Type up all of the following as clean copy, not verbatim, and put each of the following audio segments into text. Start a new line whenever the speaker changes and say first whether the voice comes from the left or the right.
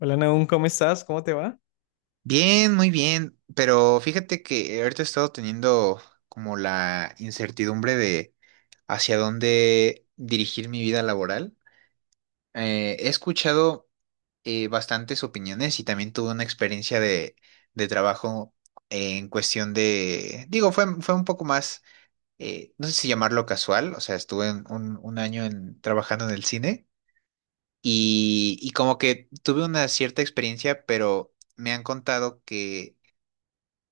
left: Hola Nahum, ¿cómo estás? ¿Cómo te va?
right: Bien, muy bien, pero fíjate que ahorita he estado teniendo como la incertidumbre de hacia dónde dirigir mi vida laboral. He escuchado bastantes opiniones, y también tuve una experiencia de trabajo en cuestión de, digo, fue un poco más, no sé si llamarlo casual, o sea, estuve en un año en, trabajando en el cine, y como que tuve una cierta experiencia, pero me han contado que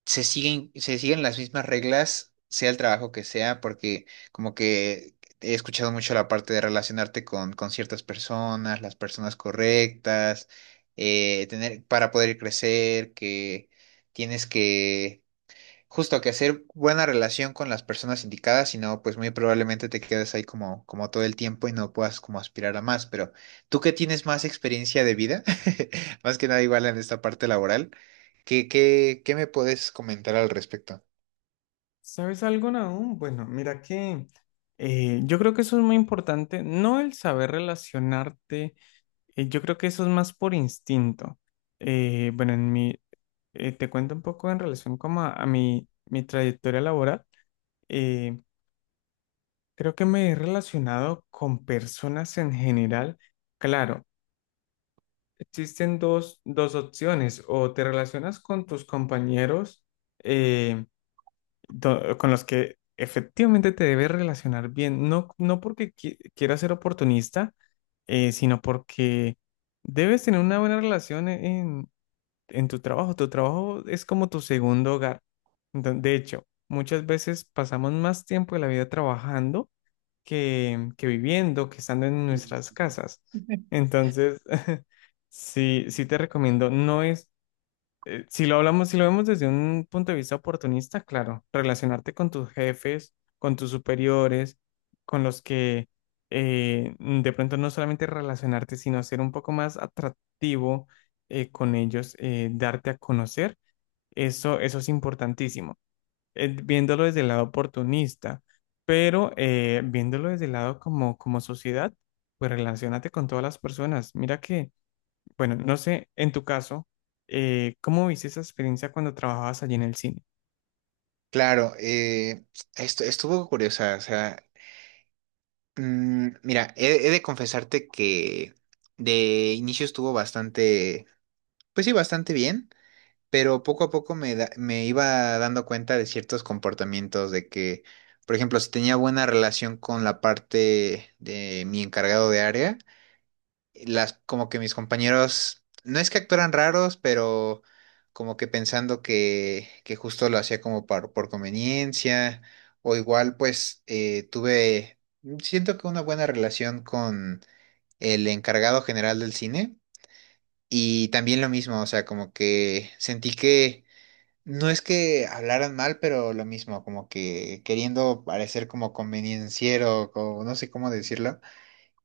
right: se siguen las mismas reglas, sea el trabajo que sea, porque como que he escuchado mucho la parte de relacionarte con ciertas personas, las personas correctas, tener, para poder crecer, que tienes que justo que hacer buena relación con las personas indicadas, si no, pues muy probablemente te quedes ahí como todo el tiempo y no puedas como aspirar a más. Pero tú que tienes más experiencia de vida, más que nada igual en esta parte laboral, ¿qué me puedes comentar al respecto?
left: ¿Sabes algo, Nahum? Bueno, mira que yo creo que eso es muy importante, no el saber relacionarte, yo creo que eso es más por instinto. Bueno, te cuento un poco en relación como a mi trayectoria laboral. Eh, Creo que me he relacionado con personas en general. Claro, existen dos opciones, o te relacionas con tus compañeros, eh, con los que efectivamente te debes relacionar bien, no porque quieras ser oportunista, sino porque debes tener una buena relación en tu trabajo. Tu trabajo es como tu segundo hogar. De hecho, muchas veces pasamos más tiempo de la vida trabajando que viviendo, que estando en nuestras casas. Entonces, sí, sí te recomiendo. No es Si lo hablamos, si lo vemos desde un punto de vista oportunista, claro, relacionarte con tus jefes, con tus superiores, con los que de pronto no solamente relacionarte, sino ser un poco más atractivo con ellos, darte a conocer, eso es importantísimo. Viéndolo desde el lado oportunista, pero viéndolo desde el lado como sociedad, pues relacionate con todas las personas. Mira que bueno, no sé, en tu caso, ¿cómo viste esa experiencia cuando trabajabas allí en el cine?
right: Claro, esto estuvo curiosa, o sea, mira, he de confesarte que de inicio estuvo bastante, pues sí, bastante bien. Pero poco a poco me iba dando cuenta de ciertos comportamientos, de que, por ejemplo, si tenía buena relación con la parte de mi encargado de área, como que mis compañeros, no es que actuaran raros, pero como que pensando que justo lo hacía como por conveniencia, o igual pues siento que una buena relación con el encargado general del cine, y también lo mismo, o sea, como que sentí que no es que hablaran mal, pero lo mismo, como que queriendo parecer como convenienciero, o no sé cómo decirlo.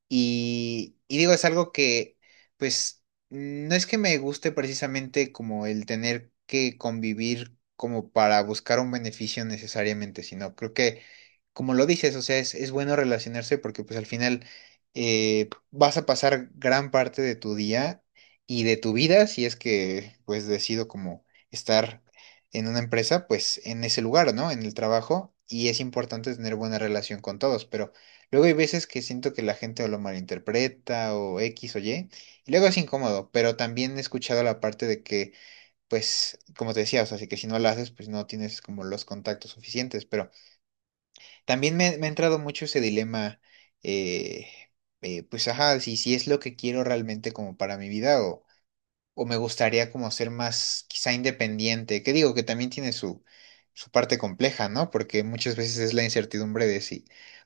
right: Y digo, es algo que, pues, no es que me guste precisamente como el tener que convivir como para buscar un beneficio necesariamente, sino creo que como lo dices, o sea, es bueno relacionarse porque pues al final vas a pasar gran parte de tu día y de tu vida, si es que pues decido como estar en una empresa, pues en ese lugar, ¿no? En el trabajo, y es importante tener buena relación con todos, pero luego hay veces que siento que la gente o lo malinterpreta o X o Y y luego es incómodo, pero también he escuchado la parte de que pues como te decía, o sea, si que si no lo haces, pues no tienes como los contactos suficientes, pero también me ha entrado mucho ese dilema. eh, pues ajá, si es lo que quiero realmente como para mi vida, o me gustaría como ser más quizá independiente, que digo que también tiene su parte compleja, ¿no? Porque muchas veces es la incertidumbre de si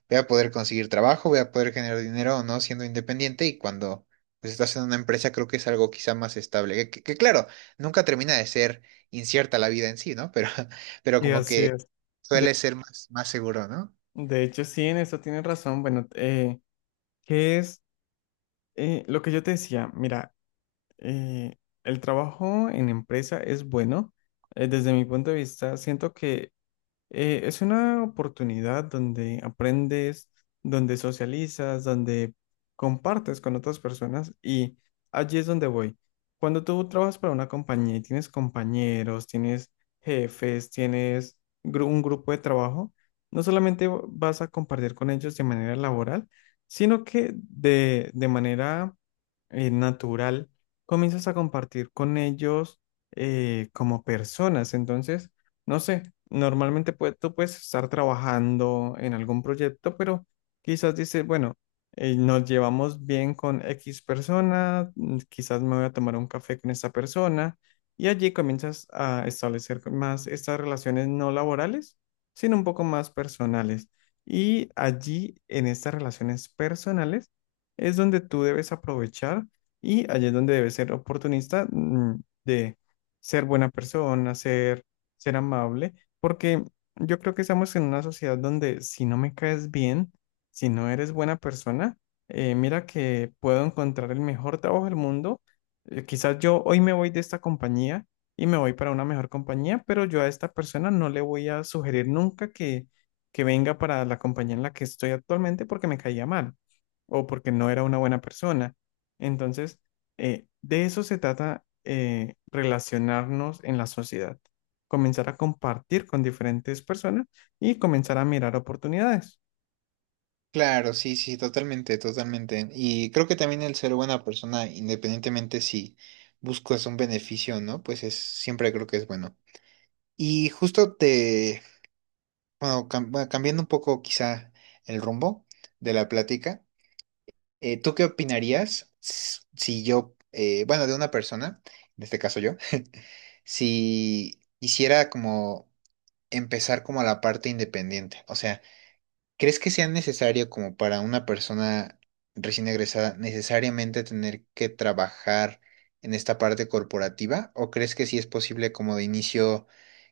right: voy a poder conseguir trabajo, voy a poder generar dinero o no siendo independiente, y cuando pues estás en una empresa creo que es algo quizá más estable, que claro, nunca termina de ser incierta la vida en sí, ¿no? Pero
left: Y
right: como
left: así
right: que
left: es. De,
right: suele ser más seguro, ¿no?
left: de hecho, sí, en eso tienes razón. Bueno, ¿qué es lo que yo te decía? Mira, eh, el trabajo en empresa es bueno. Desde mi punto de vista, siento que es una oportunidad donde aprendes, donde socializas, donde compartes con otras personas y allí es donde voy. Cuando tú trabajas para una compañía y tienes compañeros, tienes jefes, tienes un grupo de trabajo, no solamente vas a compartir con ellos de manera laboral, sino que de manera natural comienzas a compartir con ellos como personas. Entonces, no sé, normalmente tú puedes estar trabajando en algún proyecto, pero quizás dices, bueno, nos llevamos bien con X persona, quizás me voy a tomar un café con esta persona, y allí comienzas a establecer más estas relaciones no laborales, sino un poco más personales. Y allí, en estas relaciones personales, es donde tú debes aprovechar y allí es donde debes ser oportunista, de ser buena persona, ser amable, porque yo creo que estamos en una sociedad donde si no me caes bien, si no eres buena persona, mira que puedo encontrar el mejor trabajo del mundo. Quizás yo hoy me voy de esta compañía y me voy para una mejor compañía, pero yo a esta persona no le voy a sugerir nunca que venga para la compañía en la que estoy actualmente porque me caía mal o porque no era una buena persona. Entonces, de eso se trata relacionarnos en la sociedad, comenzar a compartir con diferentes personas y comenzar a mirar oportunidades.
right: Claro, sí, sí, totalmente, totalmente. Y creo que también el ser buena persona, independientemente si buscas un beneficio o no, pues es, siempre creo que es bueno. Y justo bueno, bueno, cambiando un poco quizá el rumbo de la plática, ¿tú qué opinarías si yo, bueno, de una persona, en este caso yo, si hiciera como empezar como la parte independiente? O sea, ¿crees que sea necesario como para una persona recién egresada necesariamente tener que trabajar en esta parte corporativa? ¿O crees que sí es posible como de inicio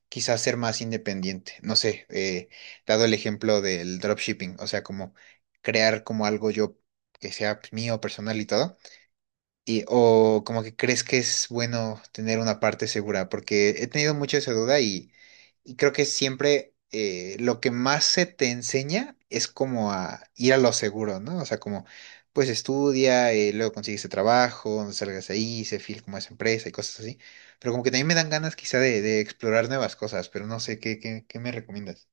right: quizás ser más independiente? No sé, dado el ejemplo del dropshipping, o sea, como crear como algo yo que sea mío, personal y todo. O como que crees que es bueno tener una parte segura, porque he tenido mucho esa duda, y creo que siempre lo que más se te enseña es como a ir a lo seguro, ¿no? O sea, como pues estudia, luego consigues ese trabajo, no salgas ahí, se fil como esa empresa y cosas así. Pero como que también me dan ganas quizá de explorar nuevas cosas, pero no sé, ¿qué me recomiendas?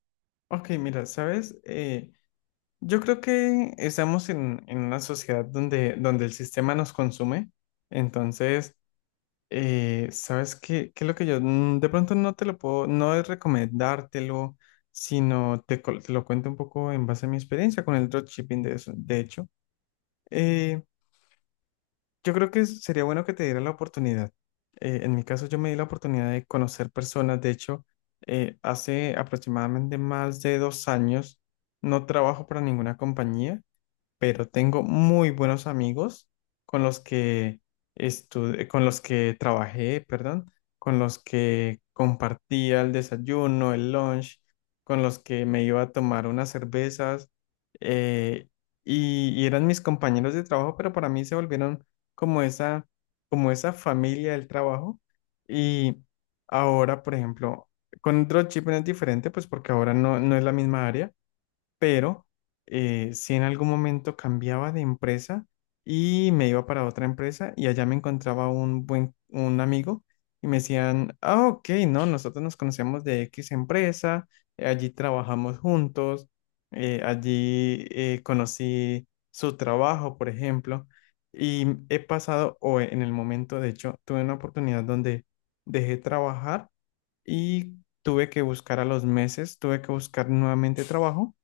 left: Ok, mira, sabes. Yo creo que estamos en una sociedad donde el sistema nos consume. Entonces, sabes qué, qué es lo que yo, de pronto no te lo puedo, no es recomendártelo, sino te lo cuento un poco en base a mi experiencia con el dropshipping de eso. De hecho, Eh, yo creo que sería bueno que te dieran la oportunidad. En mi caso, yo me di la oportunidad de conocer personas. De hecho, hace aproximadamente más de dos años no trabajo para ninguna compañía, pero tengo muy buenos amigos con los que estuve, con los que trabajé, perdón, con los que compartía el desayuno, el lunch, con los que me iba a tomar unas cervezas, eh, y eran mis compañeros de trabajo, pero para mí se volvieron como esa, como esa familia del trabajo. Y ahora, por ejemplo, con dropshipping es diferente, pues porque ahora no es la misma área, pero sí, en algún momento cambiaba de empresa y me iba para otra empresa y allá me encontraba un buen un amigo y me decían, ah, ok, no, nosotros nos conocemos de X empresa, allí trabajamos juntos, allí conocí su trabajo, por ejemplo, y he pasado, o en el momento, de hecho, tuve una oportunidad donde dejé trabajar y tuve que buscar a los meses, tuve que buscar nuevamente trabajo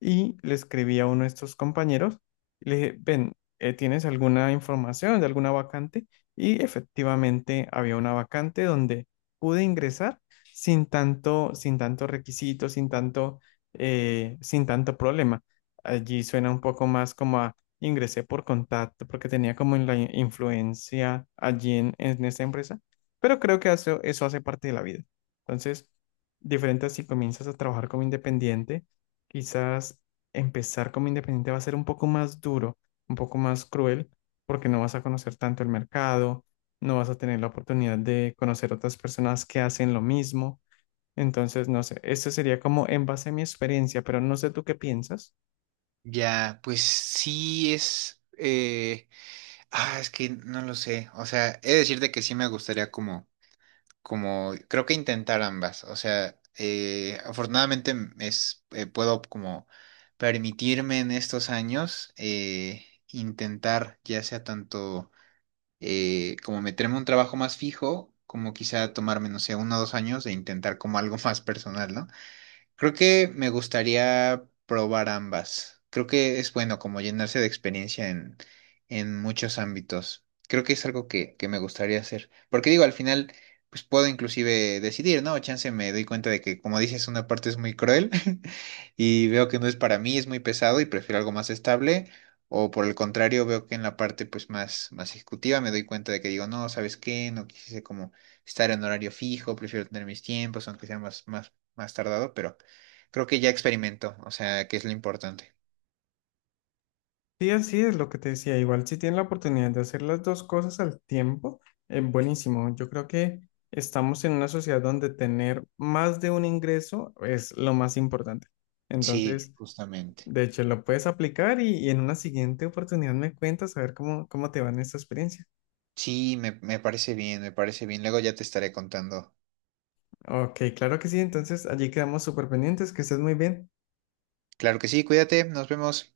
left: y le escribí a uno de estos compañeros y le dije, ven, ¿tienes alguna información de alguna vacante? Y efectivamente había una vacante donde pude ingresar sin tanto requisito, sin tanto problema. Allí suena un poco más como a ingresé por contacto porque tenía como la influencia allí en esta empresa, pero creo que eso hace parte de la vida. Entonces, diferente si comienzas a trabajar como independiente, quizás empezar como independiente va a ser un poco más duro, un poco más cruel, porque no vas a conocer tanto el mercado, no vas a tener la oportunidad de conocer otras personas que hacen lo mismo. Entonces, no sé, eso sería como en base a mi experiencia, pero no sé tú qué piensas.
right: Ya, pues sí es, ah, es que no lo sé. O sea, he de decirte que sí me gustaría como creo que intentar ambas. O sea, afortunadamente puedo como permitirme en estos años intentar ya sea tanto como meterme a un trabajo más fijo, como quizá tomarme, no sé, 1 o 2 años de intentar como algo más personal, ¿no? Creo que me gustaría probar ambas. Creo que es bueno como llenarse de experiencia en muchos ámbitos. Creo que es algo que me gustaría hacer. Porque digo, al final, pues puedo inclusive decidir, ¿no? Chance me doy cuenta de que, como dices, una parte es muy cruel y veo que no es para mí, es muy pesado y prefiero algo más estable. O por el contrario, veo que en la parte pues más ejecutiva me doy cuenta de que digo, no, ¿sabes qué? No quise como estar en horario fijo, prefiero tener mis tiempos, aunque sea más tardado, pero creo que ya experimentó, o sea, que es lo importante.
left: Sí, así es lo que te decía. Igual si tienes la oportunidad de hacer las dos cosas al tiempo, es buenísimo. Yo creo que estamos en una sociedad donde tener más de un ingreso es lo más importante.
right: Sí,
left: Entonces,
right: justamente.
left: de hecho, lo puedes aplicar y en una siguiente oportunidad me cuentas a ver cómo, cómo te va en esta experiencia.
right: Sí, me parece bien, me parece bien. Luego ya te estaré contando.
left: Ok, claro que sí. Entonces, allí quedamos súper pendientes. Que estés muy bien.
right: Claro que sí, cuídate, nos vemos.